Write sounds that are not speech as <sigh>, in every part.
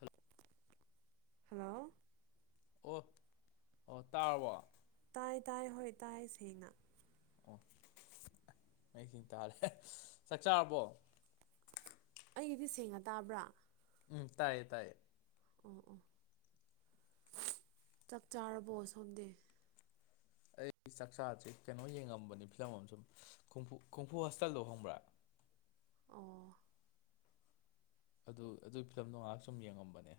Hello hello. ꯑꯣꯑ ꯑꯣ ꯇꯥꯔꯥꯕꯣ꯫ ꯇꯥꯏꯌꯦ ꯇꯥꯏꯌꯦ ꯍꯣꯏ ꯇꯥꯏꯌꯦ ꯁꯦꯡꯅ꯫ ꯑꯣ ꯑꯩꯁꯨ ꯇꯥꯔꯦ ꯆꯥꯛ ꯆꯥꯔꯕꯣ꯫ ꯑꯩꯒꯤꯗꯤ ꯁꯦꯡꯅꯥꯥ ꯇꯥꯕ꯭ꯔꯥ꯫ ꯎꯝꯝ ꯇꯥꯏꯌꯦ ꯇꯥꯏꯌꯦ꯫ ꯑꯣ ꯑꯣ ꯆꯥꯡ ꯆꯥꯔꯕꯣ ꯁꯣꯝꯗꯤ ꯑꯩ ꯕꯨꯗꯤ ꯆꯥꯛ ꯆꯥꯗꯔꯤ ꯀꯩꯅꯣ ꯌꯦꯡꯉꯝꯕꯅꯤ ꯐꯤꯂꯝ ꯑꯃꯥ ꯁꯨꯝ ꯈꯨꯝꯐꯨ ꯍꯣꯁꯇꯦꯜꯗꯧ ꯈꯪꯕ꯭ꯔꯥ ꯑꯣꯑꫭ ꯑꯗꯨ ꯑꯗꯨꯒꯤ ꯐꯤꯂꯝꯗꯣ ꯉꯥꯏꯍꯥꯛ ꯁꯨꯝ ꯌꯦꯡꯉꯝꯕꯅꯤ꯫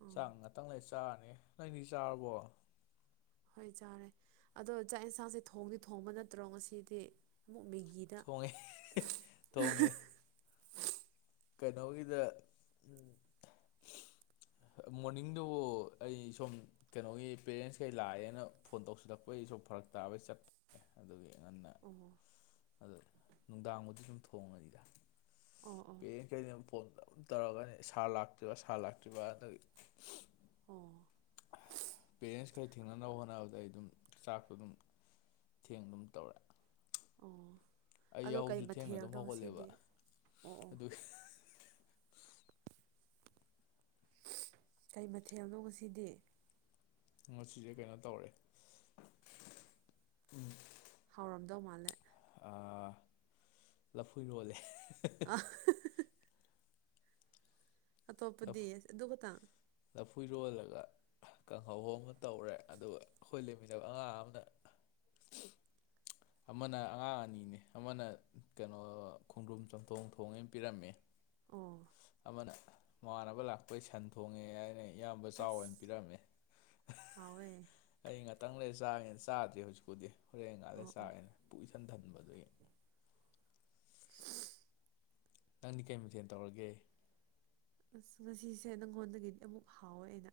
ꯑꯣ ꯆꯥꯡ ꯉꯥꯛꯇꯪ ꯂꯩꯒꯥ ꯆꯥꯔꯥꯅꯤ꯫ ꯅꯪꯗꯤ ꯆꯥꯔꯕꯣ? ꯍꯣꯏ ꯆꯥꯔꯦ ꯑꯗꯣ ꯆꯥꯛ ꯌꯦꯟꯁꯥꯡꯁꯦ ꯊꯣꯡꯗꯤ ꯊꯣꯡꯕ ꯅꯠꯇ꯭ꯔꯣ ꯉꯁꯤꯗꯤ ꯑꯃꯨꯛ ꯃꯦꯒꯤ ꯊꯣꯡꯉꯦ ꯊꯣꯡꯉꯦ ꯀꯩꯅꯣꯒꯤꯗ ꯎ <inaudible> ꯃꯣꯔꯅꯤꯡꯗꯨꯕꯨ ꯑꯩ ꯁꯨꯝ ꯀꯩꯅꯣꯒꯤ ꯄꯦꯔꯦꯟꯁꯈꯩ ꯂꯥꯛꯑꯦꯅ ꯐꯣꯟ ꯇꯧꯁꯤꯜꯂꯛꯄꯩꯁꯨ ꯐꯔꯛ ꯇꯥꯕꯩ ꯆꯠꯄ <inaudible> ꯑꯗꯨ ꯅꯨꯡꯗꯥꯡꯕꯨꯗꯤ ꯗꯨꯝ ꯊꯣꯡꯉꯅꯤꯗ꯫ ꯑꯣ ꯑꯣ ꯄꯦꯔꯦꯟ ꯀꯩꯩꯅ ꯐꯣꯟ ꯑꯗꯨꯝ ꯇꯧꯔꯒꯅꯤ ꯁꯥꯔ ꯂꯥꯛꯇ꯭ꯔꯤꯕ ꯁꯥꯔ ꯂꯥꯛꯇ꯭ꯔꯤꯕ ꯑꯗꯨꯏ ꯑꯣ ꯄꯦꯔꯦꯟꯁ ꯈꯔ ꯊꯦꯡꯅꯅꯕ ꯍꯣꯠꯅꯕꯗ ꯑꯩ ꯑꯗꯨꯝ ꯆꯥꯛꯇꯣ ꯑꯗꯨꯝ ꯊꯦꯡ ꯑꯗꯨꯝ ꯇꯧꯔꯦ꯫ ꯑꯣ ꯑꯩ ꯑꯗꯣ ꯀꯩ ꯌꯥꯍꯧꯁꯨ ꯊꯦꯡꯅ ꯑꯗꯨꯝ ꯃꯊꯦꯜꯅꯣ ꯍꯧꯒꯠꯂꯦꯕ ꯉꯁꯤꯗꯤ ꯑꯣ ꯑꯣ ꯑꯗꯨꯒꯤ ꯀꯩ ꯃꯊꯦꯜꯅꯣ ꯉꯁꯤꯗꯤ꯫ ꯃꯁꯤꯁꯦ ꯀꯩꯅꯣ ꯇꯧꯔꯦ ꯎꯝ ꯍꯥꯎꯔꯝꯗꯧ ꯃꯥꯜꯂꯦ꯫ ꯂꯐꯨꯏꯔꯣꯜꯂꯦ꯫ <unintelligible> ꯑꯇꯣꯞꯄꯗꯤ ꯂꯐꯨ ꯑꯁ ꯑꯗꯨꯈꯛꯇꯡ꯫ ꯂꯐꯨ ꯏꯔꯣꯜꯂꯒ ꯀꯥꯡꯪꯍꯧ ꯑꯃ ꯇꯧꯔꯦ ꯑꯗꯨꯒ ꯑꯩꯈꯣꯏ ꯂꯩꯃꯤꯟꯅꯕ ꯑꯉꯥꯡ ꯑꯃꯅ <inaudible> ꯑꯃꯅ ꯑꯉꯥꯡ ꯑꯅꯤꯅꯦ ꯑꯃꯅ ꯀꯩꯅꯣ ꯈꯣꯡꯗ꯭ꯔꯨꯝ ꯆꯝꯊꯣꯡ ꯊꯣꯡꯉꯣꯅ ꯄꯤꯔꯝꯃꯦ꯫ ꯑꯣ ꯑꯃꯅ ꯃꯃꯥꯟꯅꯕ ꯂꯥꯛꯄꯩ ꯁꯟ ꯊꯣꯡꯉꯦ ꯍꯥꯏꯅ ꯑꯩ ꯏꯌꯥꯝꯕ ꯆꯥꯎꯅ ꯑꯁ ꯄꯤꯔꯝꯃꯦ꯫ ꯍꯥꯎꯋꯦ ꯑꯩ ꯉꯥꯛꯇꯪ ꯂꯩ ꯆꯥꯒꯦꯅ ꯆꯥꯗ꯭ꯔꯤ ꯍꯧꯖꯤꯛꯄꯨꯗꯤ ꯍꯣꯔꯦꯟ ꯉꯥꯏꯂ ꯑꯣ ꯑꯣ ꯆꯥꯔꯤꯦꯅ ꯄꯨꯛ ꯏꯊꯟ ꯊꯟꯕꯗꯨꯒꯤ꯫ <inaudible> ꯅꯪꯗꯤ ꯀꯩ ꯃꯦꯟꯊꯦꯟ ꯇꯧꯔꯒꯦ꯫ ꯑꯁ ꯉꯁꯤꯁꯦ ꯅꯪꯉꯣꯟꯗꯒꯤꯗꯤ ꯑꯃꯨꯛ ꯍꯥꯎꯋꯦ ꯑꯩꯅ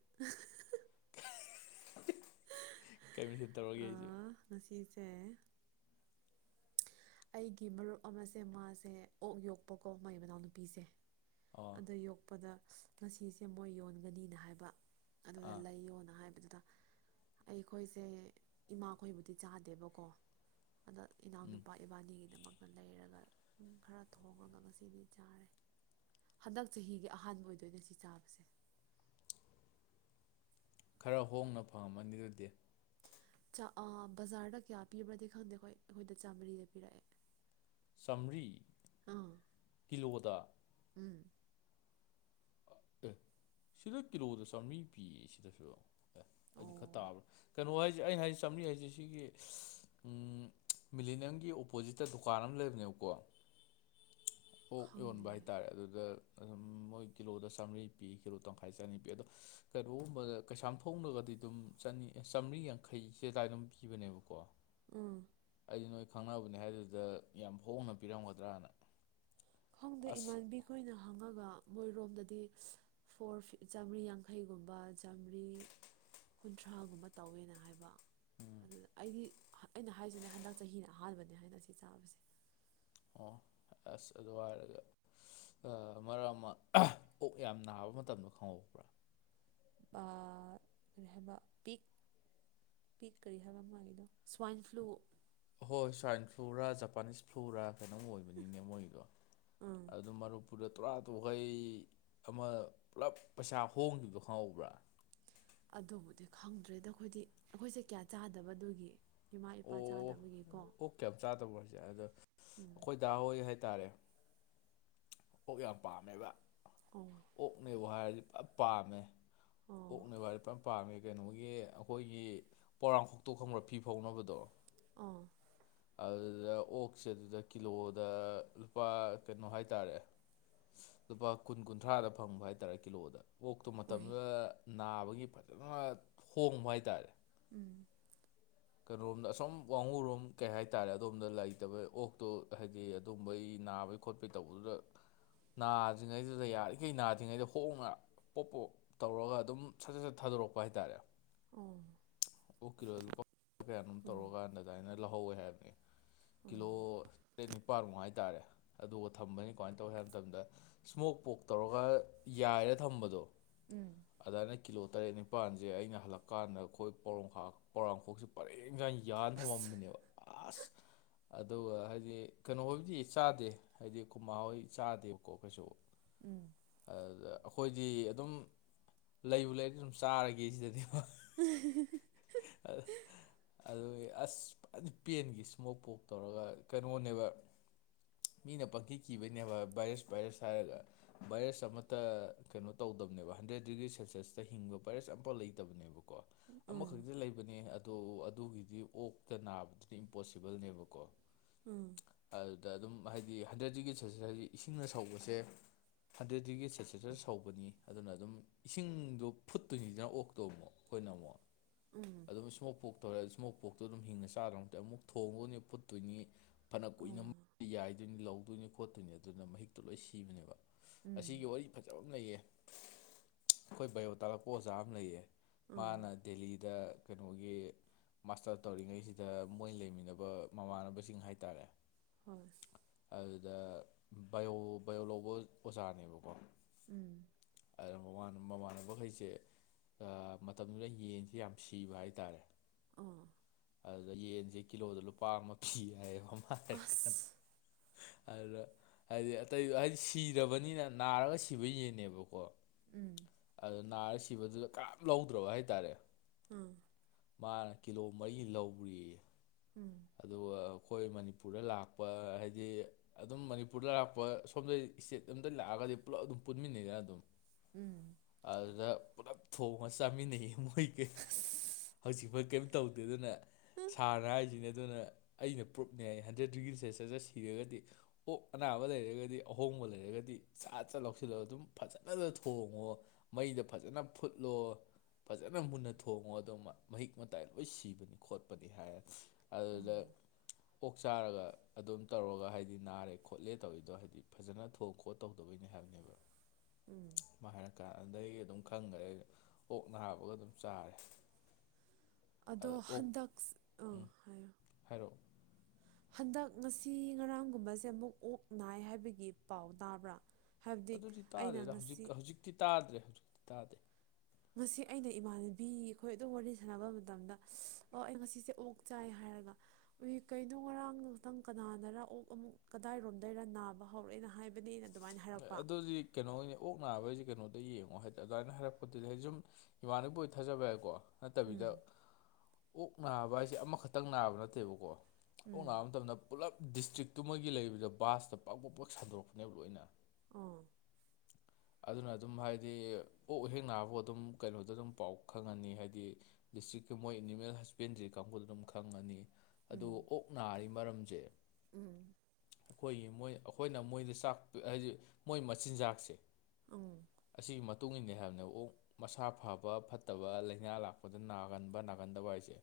ꯀꯩꯃꯊꯦꯜꯇꯧꯔꯒꯦ ꯍꯩꯁꯦ꯫ ꯑꯥ ꯉꯁꯤꯁꯦ꯫ ꯑꯩꯒꯤ ꯃꯔꯨꯞ ꯑꯃꯁꯦ ꯃꯥꯁꯦ ꯑꯣꯛ ꯌꯣꯛꯄꯀꯣ ꯃꯩ ꯃꯅꯥꯎꯅꯨꯄꯤꯁꯦ꯫ ꯑꯣ ꯑꯗꯣ ꯌꯣꯛꯄꯗ ꯉꯁꯤꯁꯦ ꯃꯣꯏ ꯌꯣꯟꯒꯅꯤꯅ ꯍꯥꯏꯕ ꯑꯗꯨꯗ ꯑꯥ ꯂꯩꯌꯣꯅ ꯍꯥꯏꯕꯗꯨꯗ ꯑꯩꯈꯣꯏꯁꯦ ꯏꯃꯥꯈꯣꯏꯕꯨꯗꯤ ꯆꯥꯗꯦꯕꯀꯣ ꯑꯗ ꯏꯅꯥꯎꯅꯨ ꯎꯝ ꯑꯅꯤꯒꯤꯗꯃꯛꯇ ꯂꯩꯔꯒ ꯈꯔ ꯊꯣꯡꯉꯒ ꯉꯁꯤꯗꯤ ꯆꯥꯔꯦ꯫ ꯍꯟꯗꯛ ꯆꯍꯤꯒꯤ ꯑꯍꯥꯟꯕ ꯑꯣꯏꯗꯣꯏꯅꯦ ꯁꯤ ꯆꯥꯕꯁꯦ꯫ ꯈꯔ ꯍꯣꯡꯅ ꯐꯪꯉꯝꯃꯅꯤ ꯑꯗꯨꯗꯤ ꯕꯖꯥꯔꯗ ꯀꯌꯥ ꯄꯤꯕ꯭ꯔꯗꯤ ꯈꯪꯗꯦ ꯑꯩꯈꯣꯏ ꯑꯩꯈꯣꯏꯗ ꯆꯥꯝꯃꯔꯤꯗ ꯄꯤꯔꯛꯑꯦ꯫ ꯆꯥꯝꯔꯤ ꯑꯥ ꯀꯤꯂꯣꯗ ꯎꯝ ꯑꯦ ꯁꯤꯗ ꯀꯤꯂꯣꯗ ꯆꯥꯃꯔꯤ ꯄꯤꯌꯦ ꯁꯤꯗꯁꯨ ꯑꯦ ꯑꯩꯗꯤ ꯑꯣ ꯈꯔ ꯇꯥꯕ꯭ꯔꯥ ꯀꯩꯅꯣ ꯍꯥꯏꯁꯦ ꯑꯩꯩꯅ ꯍꯥꯏꯁꯦ ꯆꯝꯅꯤ ꯍꯥꯏꯁꯦ꯫ ꯁꯤꯒꯤ ꯃꯤꯂꯦꯅꯤꯌꯝꯒꯤ ꯑꯣꯄꯣꯖꯤꯠꯇ ꯗꯨꯀꯥꯟ ꯑꯃ ꯂꯩꯕꯅꯦꯕꯀꯣ <inaudible> ꯑꯣꯛ ꯌꯣꯟꯕ ꯍꯥꯏꯇꯥꯔꯦ ꯑꯗꯨꯗ ꯑꯗꯨꯝ ꯃꯣꯏ ꯀꯤꯂꯣꯗ ꯆꯥꯝꯔꯤ ꯄꯤ ꯀꯤꯂꯣ ꯇꯪꯈꯥꯏ ꯆꯅꯤ ꯄꯤ ꯑꯗꯣ ꯀꯩꯅꯣꯒꯨꯝꯕꯗ ꯀꯩꯁꯥꯝ ꯊꯣꯡꯉꯒꯗꯤ ꯑꯗꯨꯝ ꯆꯥꯝꯃꯔꯤ ꯌꯥꯡꯈꯩꯁꯦ ꯑꯗꯨꯗꯥꯏ ꯑꯗꯨꯝ ꯄꯤꯕꯅꯦꯕꯀꯣ ꯎꯝ ꯑꯩꯗꯤ ꯅꯣꯏ ꯈꯪꯅꯕꯅꯦ ꯍꯥꯏꯗꯨꯗ ꯌꯥꯝ ꯍꯣꯡꯅ ꯄꯤꯔꯝꯒꯗ꯭ꯔꯅ ꯈꯪꯗ ꯑꯁ ꯏꯃꯥꯟꯕꯤꯈ ꯑꯣꯏꯅ ꯍꯪꯉꯒ ꯃꯣꯏꯔꯣꯝꯗꯗꯤ ꯐꯣꯔ ꯆꯥꯝꯃꯔꯤ ꯌꯥꯡꯈꯩꯒꯨꯝꯕ ꯆꯥꯝꯃꯔꯤ ꯀꯨꯟꯊ꯭ꯔꯥꯒꯨꯝꯕ ꯇꯧꯋꯦꯅ ꯍꯥꯏꯕ꯫ ꯎꯝ ꯑꯗꯨꯗ ꯑꯩꯗꯤ ꯑꯩꯅ ꯍꯥꯏꯁꯤꯅꯦ ꯍꯟꯗꯛ ꯆꯍꯤꯅ ꯑꯍꯥꯟꯕꯅꯦ ꯍꯥꯏꯅ ꯁꯤ ꯆꯥꯕꯁꯦ꯫ ꯑꯣ ꯑꯁ ꯑꯗꯨ ꯍꯥꯏꯔꯒ ꯑ ꯃꯔꯛ ꯑꯃ ꯑꯥ ꯑꯣꯛ ꯌꯥꯝ ꯅꯥꯕ ꯃꯇꯝꯗ ꯈꯪꯍꯧꯕ꯭ꯔꯥ? ꯑꯥ ꯀꯔꯤ ꯍꯥꯏꯕ ꯄꯤꯛ ꯄꯤꯛ ꯀꯔꯤ ꯍꯥꯏꯕ ꯃꯥꯒꯤꯗꯣ ꯁ꯭ꯋꯥꯏꯟ ꯐ꯭ꯂꯨ꯫ ꯑꯍꯣꯏ ꯁ꯭ꯋꯥꯏꯟ ꯐ꯭ꯂꯨꯔꯥ ꯖꯄꯥꯅꯤꯁ ꯐ꯭ꯂꯨꯔꯥ ꯀꯩꯅꯣꯝ ꯑꯣꯏꯕꯅꯤꯅꯦ ꯃꯣꯏꯒꯤꯗꯣ ꯑꯥ ꯑꯗꯨ ꯃꯔꯨꯞ ꯄꯨꯔ ꯇꯣꯔꯥ ꯇꯨꯈꯩ ꯑꯃ ꯄꯨꯂꯞ ꯄꯩꯁꯥ ꯍꯣꯡꯈꯤꯕꯗꯣ ꯈꯪꯍꯧꯕ꯭ꯔꯥ ꯑꯗꯨꯕꯨꯗꯤ ꯈꯪꯗ꯭ꯔꯦꯗ ꯑꯩꯈꯣꯏꯗꯤ ꯑꯩꯈꯣꯏꯁꯦ ꯀꯌꯥ ꯆꯥꯗꯕꯗꯨꯒꯤ ꯏꯃꯥ ꯏꯄꯥ ꯆꯥꯗꯕꯒꯤꯀꯣ ꯌꯥꯝ ꯆꯥꯗꯕꯔꯣ ꯑꯗ ꯎꯝ ꯑꯩꯈꯣꯏ ꯗꯥ ꯍꯣꯏꯒꯤ ꯍꯥꯏꯇꯥꯔꯦ ꯑꯣꯛ ꯌꯥꯝ ꯄꯥꯝꯃꯦꯕ ꯎꯝ ꯑꯣꯛꯅꯦꯕꯨ ꯍꯥꯏꯔꯗꯤ ꯐ ꯄꯥꯝꯃꯦ ꯑꯣ ꯑꯣꯛꯅꯦꯕꯨ ꯍꯥꯏꯔꯗꯤ ꯐ ꯄꯥꯝꯃꯦ ꯀꯩꯅꯣꯒꯤ ꯑꯩꯈꯣꯏꯒꯤ ꯄꯣꯂꯥꯡꯈꯣꯛꯇꯣꯛꯇꯣ ꯈꯪꯕ꯭ꯔ ꯐꯤ ꯐꯧꯅꯕꯗꯣ ꯑꯥ ꯑꯗꯨꯗ ꯑꯣꯛꯁꯦ ꯑꯗꯨꯗ ꯀꯤꯂꯣꯗ ꯂꯨꯄꯥ ꯀꯩꯅꯣ ꯍꯥꯏꯇꯥꯔꯦ ꯂꯨꯄꯥ ꯀꯨꯟ ꯀꯨꯟꯊ꯭ꯔꯥꯗ ꯐꯪꯕ ꯍꯥꯏꯇꯥꯔꯦ ꯀꯤꯂꯣꯗ ꯑꯣꯛꯇꯨ ꯑꯣꯏ ꯃꯇꯝꯗꯨꯗ ꯅꯥꯕꯒꯤ ꯐꯖꯅ ꯍꯣꯡꯕ ꯍꯥꯏꯇꯥꯔꯦ ꯎꯝ ꯀꯩꯅꯣꯔꯣꯝꯗ ꯑꯁꯨꯝ ꯋꯥꯉꯨꯔꯣꯝ ꯀꯩ ꯍꯥꯏꯇꯥꯔꯦ ꯑꯗꯣꯝꯗ ꯂꯩꯇꯕ ꯑꯣꯛꯇꯣ ꯍꯥꯏꯗꯤ ꯑꯗꯨꯝꯕꯩ ꯅꯥꯕꯩ ꯈꯣꯠꯄꯩ ꯇꯧꯕꯗꯨꯗ ꯅꯥꯗ꯭ꯔꯤꯉꯩꯗꯨꯗ ꯌꯥꯔꯤꯈꯩ ꯅꯥꯗ꯭ꯔꯤꯉꯩꯗ ꯍꯣꯡꯅ ꯄꯣꯞ ꯄꯣꯞ ꯇꯧꯔꯒ ꯑꯗꯨꯝ ꯁꯠ ꯁꯠ ꯁꯠ ꯊꯥꯗꯣꯔꯛꯄ ꯍꯥꯏꯇꯥꯔꯦ ꯑꯣ ꯑꯣꯛ ꯀꯤꯂꯣꯗ ꯂꯨꯄꯥ ꯀꯌꯥꯅꯣꯝ ꯎꯝ ꯇꯧꯔ ꯀꯥꯟꯗ ꯑꯗꯥꯏꯅ ꯂꯧꯍꯧꯋꯦ ꯍꯥꯏꯕꯅꯤ ꯀꯤꯂꯣ ꯑꯣ <unintelligible> <unintelligible> ꯍꯥꯏꯇꯥꯔꯦ ꯑꯗꯨꯒ ꯊꯝꯕꯅꯤ ꯀꯃꯥꯏꯅ ꯇꯧꯒꯦ ꯍꯥꯏꯕ ꯃꯇꯝꯗ ꯏ꯭ꯁꯃꯣꯛ ꯄꯣꯔꯛ ꯇꯧꯔꯒ ꯌꯥꯏꯔ ꯊꯝꯕꯗꯣ ꯎꯝ ꯑꯗꯥꯅ ꯀꯤꯂꯣ ꯇꯔꯦꯠ ꯅꯤꯄꯥꯜꯁꯦ ꯑꯩꯅ ꯍꯜꯂꯛꯀꯥꯟꯗ ꯑꯈꯣꯏ ꯄꯣꯔꯪꯈꯥꯛ ꯄꯣꯂꯥꯡ ꯈꯣꯛꯁꯦ ꯄꯔꯦꯡꯁꯥꯟ ꯌꯥꯟ ꯑꯁ ꯊꯝꯃꯝꯕꯤꯅꯦꯕ ꯑꯁ ꯑꯗꯨꯒ ꯍꯥꯏꯗꯤ ꯀꯩꯅꯣꯍꯣꯏꯕꯗꯤ ꯆꯥꯗꯦ ꯍꯥꯏꯗꯤ ꯈꯨꯃꯥ ꯍꯣꯏ ꯆꯥꯗꯦꯕꯀꯣ ꯀꯩꯁꯨ ꯎꯝ ꯑꯗꯨꯗ ꯑꯩꯈꯣꯏꯗꯤ ꯑꯗꯨꯝ ꯂꯩꯕꯨ ꯂꯩꯔꯗ ꯑꯗꯨꯝ ꯆꯥꯔꯒꯦ ꯁꯤꯗꯅꯦꯕ ꯑꯍꯍꯍ ꯑ ꯑꯗꯨꯒꯤ ꯑꯁ ꯐꯟ ꯄꯦꯟꯒꯤ ꯏ꯭ꯁꯃꯣꯛ ꯄꯣꯛ ꯇꯧꯔꯒ ꯀꯩꯅꯣꯅꯦꯕ ꯃꯤꯅ ꯄꯪꯀꯤ ꯀꯤꯕꯩꯅꯦꯕ ꯚꯥꯏꯔꯁ ꯚꯥꯏꯔꯁ ꯍꯥꯏꯔꯒ ꯚꯥꯏꯔꯁ ꯑꯃꯇ ꯀꯩꯅꯣ ꯇꯧꯗꯕꯅꯦꯕ ꯍꯟꯗ꯭ꯔꯦꯠ ꯗꯤꯒ꯭ꯔꯤ ꯁꯦꯜꯁꯤꯌꯁꯇ ꯍꯤꯡꯕ ꯚꯥꯏꯔꯁ ꯑꯝꯐꯥꯎ ꯂꯩꯇꯕꯅꯦꯕ ꯀꯣ ꯎꯝ ꯑꯃꯈꯛꯇꯤ ꯂꯩꯕ ꯅꯦ ꯑꯗꯣ ꯑꯗꯨꯒꯤꯗꯤ ꯑꯣꯛꯇ ꯅꯥꯕꯗꯨꯅ ꯏꯝꯄꯣꯁꯤꯕꯜꯅꯦꯕꯀꯣ ꯎꯝ ꯑꯗꯨꯗ ꯑꯗꯨꯝ ꯍꯥꯏꯗꯤ ꯍꯥꯟꯗ꯭ꯔꯦꯠ ꯗꯤꯒ꯭ꯔꯤ ꯁꯦꯜꯁꯤꯌꯁ ꯍꯥꯏꯁꯦ ꯏꯁꯤꯡꯅ ꯁꯧꯕꯁꯦ ꯍꯟꯗ꯭ꯔꯦꯠ ꯗꯤꯒ꯭ꯔꯤ ꯁꯦꯜꯁꯤꯌꯁꯇ ꯁꯧꯕꯅꯤ ꯑꯗꯨꯅ ꯑꯗꯨꯝ ꯏꯁꯤꯡꯗꯣ ꯐꯨꯠꯇꯣꯏꯅꯤꯗꯅ ꯑꯣꯛꯇꯣ ꯑꯃꯨꯛ ꯑꯩꯈꯣꯏꯅ ꯑꯃꯨꯛ ꯎꯝ ꯑꯗꯨꯝ ꯏꯁꯃꯣꯛ ꯄꯣꯛ ꯇꯧꯔꯦ ꯏꯁꯃꯣꯛ ꯄꯣꯛꯇꯣ ꯑꯗꯨꯝ ꯍꯤꯡꯅ ꯆꯥꯗꯣꯏ ꯅꯠꯇꯦ ꯑꯃꯨꯛ ꯊꯣꯡꯗꯣꯏꯅꯤ ꯐꯨꯠꯇꯣꯏꯅꯤ ꯐꯅ ꯀꯨꯏꯅ ꯑꯣ ꯌꯥꯏꯗꯣꯏꯅꯤ ꯂꯧꯗꯣꯏꯅꯤ ꯈꯣꯠꯇꯣꯏꯅꯤ ꯑꯗꯨꯅ ꯃꯍꯤꯛꯇꯣ ꯂꯣꯏ ꯁꯤꯕꯅꯦꯕ ꯎꯝ ꯑꯁꯤꯒꯤ ꯋꯥꯔꯤ ꯐꯖꯕ ꯑꯃ ꯂꯩꯌꯦ ꯑꯩꯈꯣꯏ ꯕꯥꯏꯌꯣ ꯇꯥꯛꯂꯛꯄ ꯑꯣꯖꯥ ꯑꯃ ꯂꯩꯌꯦ ꯃꯥꯅ ꯎꯝ ꯗꯦꯜꯂꯤꯗ ꯀꯩꯅꯣꯒꯤ ꯃꯥꯁꯇꯔ ꯇꯧꯔꯤꯉꯩꯁꯤꯗ ꯃꯣꯏ ꯂꯩꯃꯤꯟꯅꯕ ꯃꯃꯥꯟꯅꯕꯁꯤꯡ ꯍꯥꯏꯇꯥꯔꯦ ꯍꯣꯏ ꯑꯗꯨꯗ ꯕꯥꯏꯑꯣ ꯕꯥꯏꯑꯣ ꯂꯧꯕ ꯑꯣꯖꯥꯅꯦꯕꯀꯣ <inaudible> <inaudible> <inaudible> ꯑꯗꯨꯗ ꯌꯦꯟꯁꯦ ꯀꯤꯂꯣꯗ ꯂꯨꯄꯥ ꯑꯃ ꯄꯤ ꯍꯥꯏꯌꯦꯕ ꯃꯥ ꯀ ꯑꯁ ꯑꯗꯨꯗ ꯍꯥꯏꯗꯤ ꯑꯇꯩꯗ ꯍꯥꯏꯗꯤ ꯁꯤꯔꯕꯅꯤꯅ ꯅꯥꯔꯒ ꯁꯤꯕ ꯌꯦꯡꯅꯦꯕꯀꯣ <inaudible> ꯑꯗ ꯅꯥꯔ ꯁꯤꯕꯗꯨꯗ ꯀꯔꯝ ꯂꯧꯗ꯭ꯔꯕ ꯍꯥꯏꯇꯥꯔꯦ ꯎꯝ ꯃꯥꯅ ꯀꯤꯂꯣ ꯃꯔꯤ ꯂꯧꯧꯕꯔꯤꯌꯦ <inaudible> ꯑꯗꯨꯒ ꯑꯩꯈꯣꯏ ꯃꯅꯤꯄꯨꯔꯗ ꯂꯥꯛꯄ ꯍꯥꯏꯗꯤ ꯑꯗꯨꯝ ꯃꯅꯤꯄꯨꯔꯗ ꯂꯥꯛꯄ ꯁꯣꯝꯗ ꯏꯁꯇꯦꯠ ꯑꯝꯗꯒꯤ ꯂꯥꯛꯑꯒꯗꯤ ꯄꯨꯜꯂꯞ ꯑꯗꯨꯝ ꯄꯨꯟꯃꯤꯟꯅꯩꯗꯅ ꯑꯗꯨꯝ <inaudible> ꯑꯗꯨꯗ ꯄꯨꯂꯞ ꯊꯣꯡꯉ ꯆꯥꯃꯤꯟꯅꯩ ꯃꯣꯏꯒꯩ ꯍꯧꯖꯤꯛꯃꯛ ꯀꯩ ꯇꯧꯗꯦ ꯑꯗꯨꯅ ꯁꯥꯔꯅ ꯍꯥꯏꯔꯤꯁꯤꯅ ꯑꯗꯨꯅ ꯑꯩꯅ ꯄ꯭ꯔꯨꯞꯅꯦ ꯌꯥꯏ ꯍꯟꯗ꯭ꯔꯦꯠ ꯗꯤꯒ꯭ꯔꯤ ꯁꯦꯜꯁꯤꯌꯁꯇ ꯁꯤꯔꯒꯗꯤ ꯑꯣꯛ ꯑꯅꯥꯕ ꯂꯩꯔꯒꯗꯤ ꯑꯍꯣꯡꯕ ꯂꯩꯔꯒꯗꯤ ꯆ ꯆꯠ ꯂꯧꯁꯤꯜꯂꯒ ꯑꯗꯨꯝ ꯐꯖꯅꯅ ꯊꯣꯡꯉꯣ ꯃꯩꯗ ꯐꯖꯅ ꯐꯨꯠꯂꯣ ꯐꯖꯅ ꯃꯨꯟꯅ ꯊꯣꯡꯉꯣ ꯑꯗꯣ ꯃꯍꯤꯛ ꯃꯇꯥꯏ ꯂꯣꯏ ꯁꯤꯕꯅꯤ ꯈꯣꯠꯄꯅꯤ ꯍꯥꯏꯔ ꯑꯗꯨꯗ ꯑꯣꯛ ꯆꯥꯔꯒ ꯑꯗꯨꯝ ꯇꯧꯔꯒ ꯍꯥꯏꯗꯤ ꯅꯥꯔꯦ ꯈꯣꯠꯂꯦ ꯇꯧꯏꯗꯣ ꯍꯥꯏꯗꯤ ꯐꯖꯅ ꯊ ꯈꯣꯠ ꯇꯧꯗꯩꯅꯦ ꯍꯥꯏꯕꯅꯦꯕ ꯎꯝ ꯍꯥꯏꯔ ꯀꯥꯟ ꯑꯗꯒꯤ ꯑꯗꯨꯝ ꯈꯪꯈ꯭ꯔꯦ ꯑꯩ ꯑꯣꯛ ꯍꯥꯞꯕꯒ ꯑꯗꯨꯝ ꯆꯥꯔꯦ ꯑꯗꯣ ꯑꯗ ꯑꯣꯛ ꯍꯟꯗꯛꯁ ꯑꯣ ꯎꯝ ꯍꯥꯌꯌꯣ <inaudible> ꯍꯟꯗꯛ ꯉꯁꯤ ꯉꯔꯥꯡꯒꯨꯝꯕꯁꯦ ꯑꯃꯨꯛ ꯑꯣꯛ ꯅꯥꯏ ꯍꯥꯏꯕꯒꯤ ꯄꯥꯎ ꯇꯥꯕ꯭ꯔꯥ ꯍꯥꯏꯕꯗꯤ ꯑꯩꯅ ꯉꯁꯤ ꯍꯧꯛꯇꯤ ꯇꯥꯗ꯭ꯔꯦ ꯍꯧꯖꯤꯛꯇꯤ ꯇꯥꯗꯦ ꯉꯁꯤ ꯑꯩꯅ ꯏꯃꯥꯟꯅꯕꯤ ꯑꯩꯈꯣꯏ ꯑꯗꯨꯝ ꯋꯥꯔꯤ ꯁꯥꯟꯅꯕ ꯃꯇꯝꯗ ꯑꯣ ꯑꯩ ꯉꯁꯤꯁꯦ ꯑꯣꯛ ꯆꯥꯏ ꯍꯥꯏꯔꯒ ꯎꯏ ꯀꯩꯅꯣ ꯉꯔꯥꯡꯗꯇꯪ ꯀꯅꯥꯅꯔ ꯑꯣꯛ ꯑꯃꯨꯛ ꯀꯗꯥꯏꯔꯣꯝꯗꯔ ꯅꯥꯕ ꯍꯧꯔꯛꯦꯅ ꯍꯥꯏꯕꯅꯤꯅ ꯑꯗꯨꯗꯤ ꯀꯩꯅꯣꯒꯤꯅꯤ ꯑꯣꯛ ꯅꯥꯕ ꯍꯥꯏꯁꯤꯦ ꯀꯩꯅꯣꯗ ꯌꯦꯡꯉꯣ ꯍꯥꯏꯗꯤ ꯑꯗꯨꯃꯥꯏꯅ ꯍꯥꯏꯔꯛꯄꯗꯗꯤ ꯍꯥꯏꯗꯤ ꯁꯨꯝ ꯏꯃꯥꯅꯕꯨꯣꯏ ꯊꯥꯖꯕ ꯍꯥꯏꯏꯀꯣ ꯅꯠꯇꯕꯤꯗ ꯎꯝ ꯑꯣꯛ ꯅꯥꯕ ꯍꯥꯏꯁꯦ ꯑꯃꯈꯛꯇꯪ ꯅꯥꯕ ꯅꯠꯇꯦꯕꯀꯣ ꯑ ꯎꯝ ꯅꯥꯕ ꯃꯇꯝꯗ ꯄꯨꯜꯂꯞ ꯗꯤꯁꯇ꯭ꯔꯤꯛꯇꯨꯃꯒꯤ ꯂꯩꯕꯗ ꯕꯥꯁꯇ ꯄꯛ ꯄꯣꯛ ꯄꯛ ꯁꯟꯗꯣꯔꯛꯄꯅꯦꯕ ꯂꯣꯏꯅ ꯑꯣ ꯑꯗꯨꯅ ꯑꯗꯨꯝ ꯍꯥꯏꯗꯤ ꯑꯣꯛ ꯀꯦꯛ ꯅꯕꯥꯒꯥ ꯕꯨꯑꯗꯨꯝ ꯀꯩꯅꯣꯗ ꯑꯗꯨꯝ ꯄꯥꯎ ꯈꯪꯉꯅꯤ ꯍꯥꯏꯗꯤ ꯗꯤꯁꯇ꯭ꯔꯤꯛꯀꯤ ꯃꯣꯏ ꯑꯦꯅꯤꯃꯦꯜ ꯍꯁꯕꯦꯟꯗ꯭ꯔꯤ ꯀꯥꯡꯕꯨꯗ ꯑꯗꯨꯝ ꯈꯪꯉꯅꯤ ꯑꯗꯨ ꯎꯝ ꯑꯣꯛ ꯅꯥꯔꯤ ꯃꯔꯝꯁꯦ ꯎꯝ ꯍꯣꯏꯌꯦ ꯑꯏꯈꯣꯌꯅ ꯃꯣꯏꯗ ꯆꯥꯛ ꯍꯥꯏꯗꯤ ꯃꯣꯏ ꯃꯆꯤꯟꯖꯥꯛꯁꯦ <inaudible> ꯑꯁꯤꯒꯤ ꯃꯇꯨꯡ ꯏꯟꯅ ꯍꯥꯏꯕꯅꯦ ꯑꯣꯛ ꯃꯁꯥ ꯐꯕ ꯐꯠꯇꯕ ꯂꯥꯏꯅꯥ ꯂꯥꯛꯄꯗ ꯅꯥꯒꯟꯕ ꯅꯥꯒꯟꯗꯕ ꯍꯥꯏꯁꯦ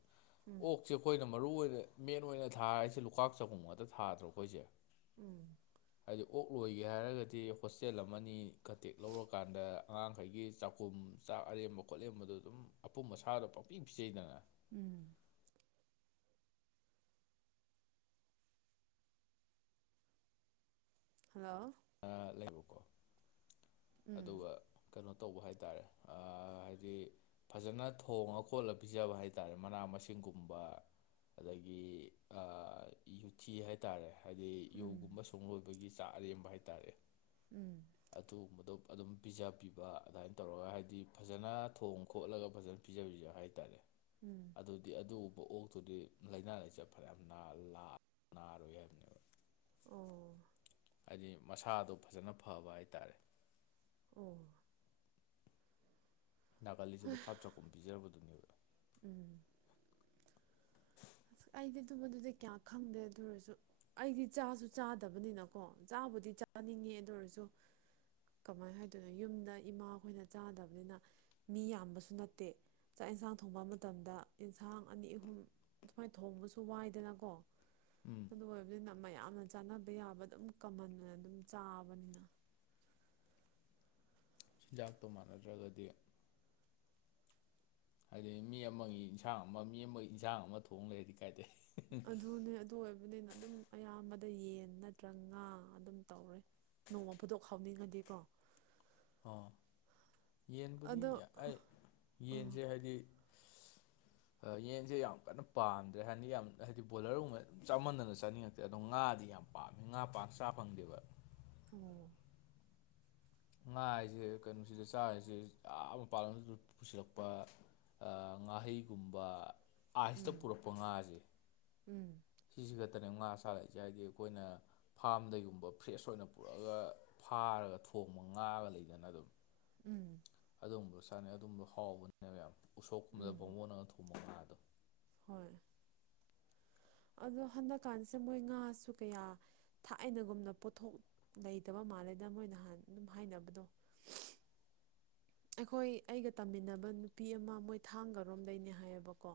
ꯎꯝ ꯑꯣꯛꯁꯦ ꯑꯩꯈꯣꯏꯅ ꯃꯔꯨ ꯑꯣꯏꯅ ꯃꯦꯟ ꯑꯣꯏꯅ ꯊꯥꯔꯤꯁꯦ ꯂꯨꯀꯥꯛ ꯆꯥꯛꯈꯨꯝ ꯉꯥꯛꯇ ꯊꯥꯗ꯭ꯔꯣ ꯑꯩꯈꯣꯏꯁꯦ ꯎꯟ ꯍꯥꯏꯗꯤ ꯑꯣꯛ ꯂꯣꯏꯒꯦ ꯍꯥꯏꯔꯒꯗꯤ ꯍꯣꯁꯇꯦꯜ ꯑꯃꯅꯤ ꯀꯟꯠꯦꯛ ꯂꯧꯔꯀꯥꯟꯗ ꯑꯉꯥꯡꯈꯩꯒꯤ ꯆꯥꯛꯈꯨꯝ ꯆꯥꯛ ꯑꯔꯦꯝꯕ ꯈꯣꯠꯂꯦꯝꯕꯗꯣ ꯑꯗꯨꯝ ꯑꯄꯨꯝ ꯑꯆꯥ ꯗꯣꯍ ꯄꯥꯡꯄꯤ ꯄꯤ ꯖꯩꯗꯅ ꯎꯝ ꯍꯦꯂꯂꯤ ꯂꯩꯕꯀꯣ ꯎꯝ ꯑꯗꯨꯒ ꯀꯩꯅꯣ ꯇꯧꯕ ꯍꯥꯏꯇꯥꯔꯦ ꯍꯥꯏꯗꯤ ꯐꯖꯅ ꯊꯣꯡꯉ ꯈꯣꯠꯂ ꯄꯤꯖꯕ ꯍꯥꯏ ꯇꯥꯔꯦ ꯃꯅꯥ ꯃꯁꯤꯡꯒꯨꯝꯕ ꯑꯗꯒꯤ ꯑꯥ ꯌꯨꯊꯤ ꯍꯥꯏꯇꯥꯔꯦ ꯍꯥꯏꯗꯤ ꯎꯝ ꯌꯨꯒꯨꯝꯕ ꯁꯨꯡ ꯂꯣꯏꯕꯒꯤ ꯆꯥꯛ ꯑꯔꯦꯝꯕ ꯍꯥꯏ ꯎꯝ ꯑꯗꯨ ꯒꯨꯝꯕꯗꯣ ꯑꯗꯨꯝ ꯄꯤꯖ ꯄꯤꯕ ꯑꯗꯨꯃꯥꯏꯅ ꯇꯧꯔꯒ ꯍꯥꯏꯗꯤ ꯐꯖꯅ ꯊꯣꯡ ꯈꯣꯠꯂꯒ ꯐꯖꯅ ꯄꯤꯖꯕꯤꯕ ꯍꯥꯏꯇꯥꯔꯦ ꯎꯝ ꯑꯗꯨꯗꯤ ꯑꯗꯨꯒꯨꯝꯕ ꯑꯣꯛꯇꯨꯗꯤ ꯂꯥꯏꯅꯥ ꯂꯥꯏꯆꯠ ꯐꯅ ꯌꯥꯝ ꯅꯥꯔꯣꯏ ꯍꯥꯏꯕꯅꯦꯕ ꯑꯣ ꯍꯥꯏꯗꯤ ꯃꯁꯥꯗꯣ ꯐꯖꯅ ꯐꯕ ꯍꯥꯏꯇꯥꯔꯦ ꯑꯣ ꯅꯥꯒꯜꯂꯤꯁꯦ ꯂꯨꯈꯥꯛ ꯆꯒꯨꯝ ꯄꯤꯖꯕꯗꯨꯅꯦꯕ ꯎꯝ ꯑꯁ ꯑꯩꯗꯤ ꯑꯗꯨꯝꯕꯗꯨꯗꯤ ꯀꯌꯥ ꯈꯪꯗꯦ ꯑꯗꯨ ꯑꯣꯏꯔꯁꯨ ꯑꯩꯗꯤ ꯆꯥꯁꯨ ꯆꯥꯗꯕꯅꯤꯅꯀꯣ ꯆꯥꯕꯨꯗꯤ ꯆꯥꯅꯤꯡꯉꯦ ꯑꯗꯨ ꯑꯣꯏꯔꯁꯨ ꯀꯃꯥꯏꯅ ꯍꯥꯏꯗꯣꯏꯅꯣ ꯌꯨꯝꯗ ꯏꯃꯥꯈꯣꯏꯅ ꯆꯥꯗꯕꯅꯤꯅ ꯃꯤ ꯌꯥꯝꯕꯁꯨ ꯅꯠꯇꯦ ꯆꯥꯛ ꯌꯦꯟꯁꯥꯡ ꯊꯣꯡꯕ ꯃꯇꯝꯗ ꯑꯦꯟꯁꯥꯡ ꯑꯅꯤ ꯑꯍꯨꯝ ꯑꯗꯨꯃꯥꯏꯅ ꯊꯣꯡꯕꯁꯨ ꯋꯥꯏꯗꯅꯀꯣ ꯎꯝ ꯑꯗꯨ ꯑꯣꯏꯕꯅꯤꯅ ꯃꯌꯥꯝꯅ ꯆꯥꯅꯕ ꯌꯥꯕ ꯑꯗꯨꯝ ꯀꯃꯟ ꯑꯣꯏꯅ ꯑꯗꯨꯝ ꯆꯥꯕꯅꯤꯅ ꯆꯤꯟꯖꯥꯛꯇꯣ ꯃꯥꯟꯅꯗ꯭ꯔꯒꯗꯤ ꯍꯥꯏꯗꯤ ꯃꯤ ꯑꯃꯒꯤ ꯏꯟꯁꯥꯡ ꯑꯃ ꯃꯤ ꯑꯃꯒꯤ ꯏꯟꯁꯥꯡ ꯑꯃ ꯊꯣꯡ ꯂꯩꯔꯗꯤ ꯀꯥꯏꯗꯩ ꯑꯗꯨꯅꯦ ꯑꯗꯨ ꯑꯣꯏꯕꯅꯤꯅ ꯑꯗꯨꯝ ꯑꯌꯥꯝꯕꯗ ꯌꯦꯟ ꯅꯠꯇ꯭ꯔꯒ ꯉꯥ ꯑꯗꯨꯝ ꯇꯧꯔꯦ ꯅꯣꯡꯃ ꯐꯗꯣꯛ ꯍꯥꯎꯅꯤꯡꯉꯗꯤꯀꯣ ꯑꯣ ꯌꯦꯟꯕꯨꯗꯤ ꯑꯗꯣ ꯑꯩ ꯑꯥ ꯌꯦꯟꯁꯦ ꯍꯥꯏꯗꯤ <unintelligible> ꯌꯦꯟꯁꯦ ꯌꯥꯝ ꯀꯟꯅ ꯄꯥꯝꯗ꯭ꯔꯦ ꯍꯥꯟꯅꯗꯤ ꯌꯥꯝ ꯍꯥꯏꯗꯤ ꯕꯣꯏꯂꯔꯒꯨꯝꯕ ꯆꯥꯃꯟꯗꯅ ꯆꯥꯅꯤꯡꯉꯛꯇꯔꯧ ꯑꯗꯣ ꯉꯥꯗꯤ ꯌꯥꯝ ꯄꯥꯝꯃꯤ ꯉꯥ ꯄꯥꯛ ꯆꯥ ꯐꯪꯗꯦꯕ ꯑꯣ ꯉꯥ ꯍꯥꯏꯁꯦ ꯀꯩꯅꯣꯁꯤꯗ ꯆꯥꯔꯤꯁꯦ ꯑꯥ ꯃꯄꯥꯜ ꯂꯝꯗꯩꯁꯨ ꯄꯨꯁꯤꯜꯂꯛꯄ ꯉꯥꯍꯩꯒꯨꯝꯕ ꯑꯥꯏꯁꯇ ꯎꯝ ꯄꯨꯔꯛꯄ ꯉꯥꯁꯦ ꯎꯝ ꯁꯤꯖꯤ ꯈꯛꯇꯅꯦ ꯉꯥ ꯆꯥꯔꯛꯏꯁꯦ ꯍꯥꯏꯗꯤ ꯑꯩꯈꯣꯏꯅ ꯐꯥꯔꯝꯗꯩꯒꯨꯝꯕ ꯐ꯭ꯔꯦꯁ ꯑꯣꯏꯅ ꯄꯨꯔꯛꯑꯒ ꯐꯥꯔꯒ ꯊꯣꯡꯕ ꯉꯥꯒ ꯂꯩꯗꯅ ꯑꯗꯨꯝ ꯎꯝ ꯑꯗꯨꯒꯨꯝꯕ ꯆꯥꯅꯩ ꯑꯗꯨꯨꯝꯕ ꯍꯥꯎꯕꯅꯦꯕ ꯌꯥꯝ ꯎꯁꯣꯞꯀꯨꯝꯕꯗ ꯎꯝ ꯕꯥꯃꯣꯟꯅ ꯍꯣꯏ ꯑꯗꯣ ꯍꯟꯗꯛꯀꯥꯟꯁꯦ ꯃꯣꯏ ꯉꯥꯁꯨ ꯀꯌꯥ ꯊꯥꯏꯅꯒꯨꯝꯅ ꯄꯣꯠꯊꯣꯛ ꯂꯩꯇꯕ ꯃꯥꯜꯂꯦꯗ ꯃꯣꯏ ꯅꯍꯥꯟ ꯑꯗꯨꯝ ꯍꯥꯏꯅꯕꯗꯣ ꯑꯩꯈꯣꯏ ꯑꯩꯒ ꯇꯝꯃꯤꯟꯅꯕ ꯅꯨꯄꯤ ꯑꯃ ꯃꯣꯏ ꯊꯥꯡꯒꯔꯣꯝ ꯗꯩꯅꯦ ꯍꯥꯏꯌꯦꯕꯀꯣ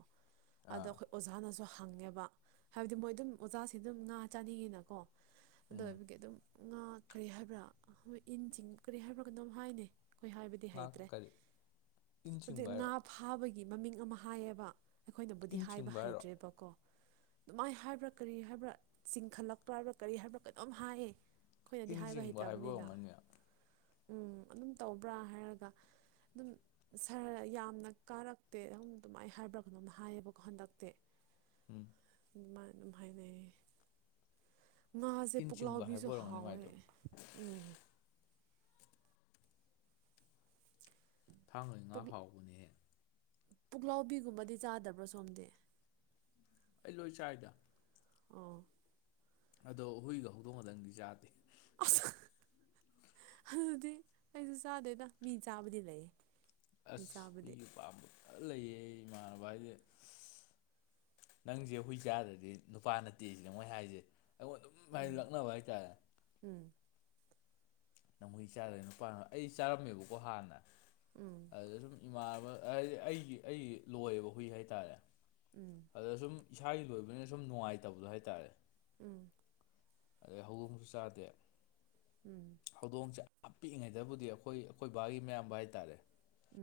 ꯑꯗꯣ ꯑꯥ ꯑꯩꯈꯣꯏ ꯑꯣꯖꯥꯅꯁꯨ ꯍꯪꯉꯦꯕ ꯍꯥꯏꯕꯗꯤ ꯃꯣꯏ ꯑꯗꯨꯝ ꯑꯣꯖꯥꯁꯤ ꯑꯗꯨꯝ ꯉꯥ ꯆꯥꯅꯤꯡꯉꯤꯅꯀꯣ ꯑꯗꯨ ꯎꯝ ꯑꯣꯏꯕꯒꯤ ꯑꯗꯨꯝ ꯉꯥ ꯀꯔꯤ ꯍꯥꯏꯕ꯭ꯔ ꯏꯟ ꯆꯤꯡ ꯀꯔꯤ ꯍꯥꯏꯕ꯭ꯔ ꯀꯩꯅꯣꯝ ꯍꯥꯏꯅꯦ ꯑꯩꯈꯣꯏ ꯍꯥꯏꯕꯗꯤ ꯉꯥ ꯍꯩꯇ꯭ꯔꯦ ꯀꯔꯤ ꯏꯟ ꯍꯧꯖꯤꯛ ꯆꯤꯡꯕ ꯉꯥ ꯍꯥꯏꯔꯣ ꯐꯥꯕꯒꯤ ꯃꯃꯤꯡ ꯑꯃ ꯍꯥꯏꯌꯦꯕ ꯑꯩꯈꯣꯏꯅꯕꯨꯗꯤ ꯏꯟ ꯍꯥꯏꯕ ꯆꯤꯡꯕ ꯍꯥꯏꯔꯣ ꯍꯩꯇ꯭ꯔꯦꯕꯀꯣ ꯑꯗꯨꯃꯥꯏꯅ ꯍꯥꯏꯕ꯭ꯔ ꯀꯔꯤ ꯍꯥꯏꯕ꯭ꯔ ꯆꯤꯡꯈꯠꯂꯛꯄ ꯍꯥꯏꯕ꯭ꯔ ꯀꯔꯤ ꯍꯥꯏꯕ꯭ꯔ ꯀꯩꯅꯣꯝ ꯍꯥꯏꯌꯦ ꯑꯩꯈꯣꯏꯅꯗꯤ ꯏꯟ ꯍꯥꯏꯕ ꯆꯤꯡꯕ ꯍꯩꯇꯕꯅꯤꯅ ꯑꯣꯏꯔꯝꯒꯅꯤ ꯎꯝ ꯑꯗꯨꯝ ꯇꯧꯕ꯭ꯔꯥ ꯍꯥꯏꯔꯒ ꯑꯗꯨꯝ ꯁꯥꯔ ꯌꯥꯝꯅ ꯀꯥꯔꯛꯇꯦ ꯑꯗꯨꯝ ꯑꯗꯨꯃꯥꯏꯅ ꯍꯥꯏꯕ꯭ꯔꯥ ꯀꯩꯅꯣꯝ ꯍꯥꯏꯌꯦꯕꯀꯣ ꯍꯟꯗꯛꯇꯤ ꯎꯝ ꯑꯗꯨꯃꯥꯏ ꯑꯗꯨꯝ ꯍꯥꯏꯅꯩꯌꯦ ꯉꯥꯁꯦ ꯏꯟ ꯆꯤꯡꯕ ꯄꯨꯛꯂꯥꯎꯕꯤꯁꯨ ꯍꯥꯏꯕ ꯑꯣꯏꯔꯝꯒꯅꯤ ꯍꯥꯎꯋꯦ ꯃꯥꯏꯗꯣ ꯎꯝ ꯊꯥꯡꯒꯒꯤ ꯉꯥ ꯄꯨꯛ ꯍꯥꯎꯕꯅꯦꯍꯦ ꯄꯨꯛꯂꯥꯎꯕꯤꯒꯨꯝꯕꯗꯤ ꯆꯥꯗꯕ꯭ꯔ ꯁꯣꯝꯗꯤ ꯑꯩꯂꯣꯏ ꯆꯥꯏꯗ ꯑꯣ ꯑꯗꯣ ꯍꯨꯏꯒ ꯍꯧꯗꯣꯡ ꯈꯗꯪꯗꯤ ꯌꯥꯥꯗꯦ ꯑꯁ ꯑꯗꯨꯗꯤ ꯑꯩꯁꯨ ꯆꯥꯗꯦꯗ ꯃꯤ ꯆꯥꯕꯗꯤ ꯂꯩꯌꯦ ꯃꯤ ꯑꯁ ꯆꯥꯕꯗꯤ ꯍꯨꯏꯒꯤ ꯄꯥꯝꯕ ꯈꯔ ꯂꯩꯌꯦ ꯏꯃꯥꯟꯅꯕ ꯍꯥꯏꯁꯦ ꯅꯪꯁꯦ ꯍꯨꯏ ꯆꯥꯗ꯭ꯔꯗꯤ ꯅꯨꯄꯥ ꯅꯠꯇꯦ ꯁꯤꯅ ꯃꯣꯏ ꯍꯥꯏꯁꯦ ꯑꯩꯉꯣꯟꯗ ꯑꯗꯨꯝ ꯍꯥꯏꯗꯤ ꯎꯝ ꯂꯛꯅꯕ ꯍꯥꯏꯇꯥꯔꯦ ꯎꯝ ꯅꯈꯣꯏꯒꯤ ꯆꯥꯗꯣꯏ ꯅꯨꯄꯥꯅ ꯑꯩ ꯆꯥꯔꯝꯃꯦꯕꯀꯣ ꯍꯥꯟꯅ ꯎꯝ ꯑꯗꯨꯗ ꯁꯨꯝ ꯏꯃꯥꯟꯅꯕ ꯍꯥꯏꯗꯤ ꯑꯩꯒꯤ ꯑꯩꯒꯤ ꯂꯣꯏꯌꯦꯕ ꯍꯨꯏ ꯍꯥꯏꯇꯥꯔꯦ ꯎꯝ ꯑꯗ ꯁꯨꯝ ꯏꯁꯥꯒꯤ ꯂꯣꯏꯕꯅꯤꯅ ꯁꯨꯝ ꯅꯨꯡꯉꯥꯏꯇꯕꯗꯣ ꯍꯥꯏꯇꯥꯔꯦ ꯎꯝ ꯑꯗꯩ ꯍꯧꯗꯣꯡꯁꯨ ꯆꯥꯗꯦ ꯎꯝ ꯍꯧꯗꯣꯡꯁꯦ ꯌꯥꯝ ꯄꯤꯛꯏꯉꯩꯗꯕꯨꯗꯤ ꯑꯩꯈꯣꯏ ꯑꯩꯈꯣꯏ ꯕꯥꯒꯤ ꯃꯌꯥꯝꯕ ꯍꯥꯏꯇꯥꯔꯦ ꯎꯝ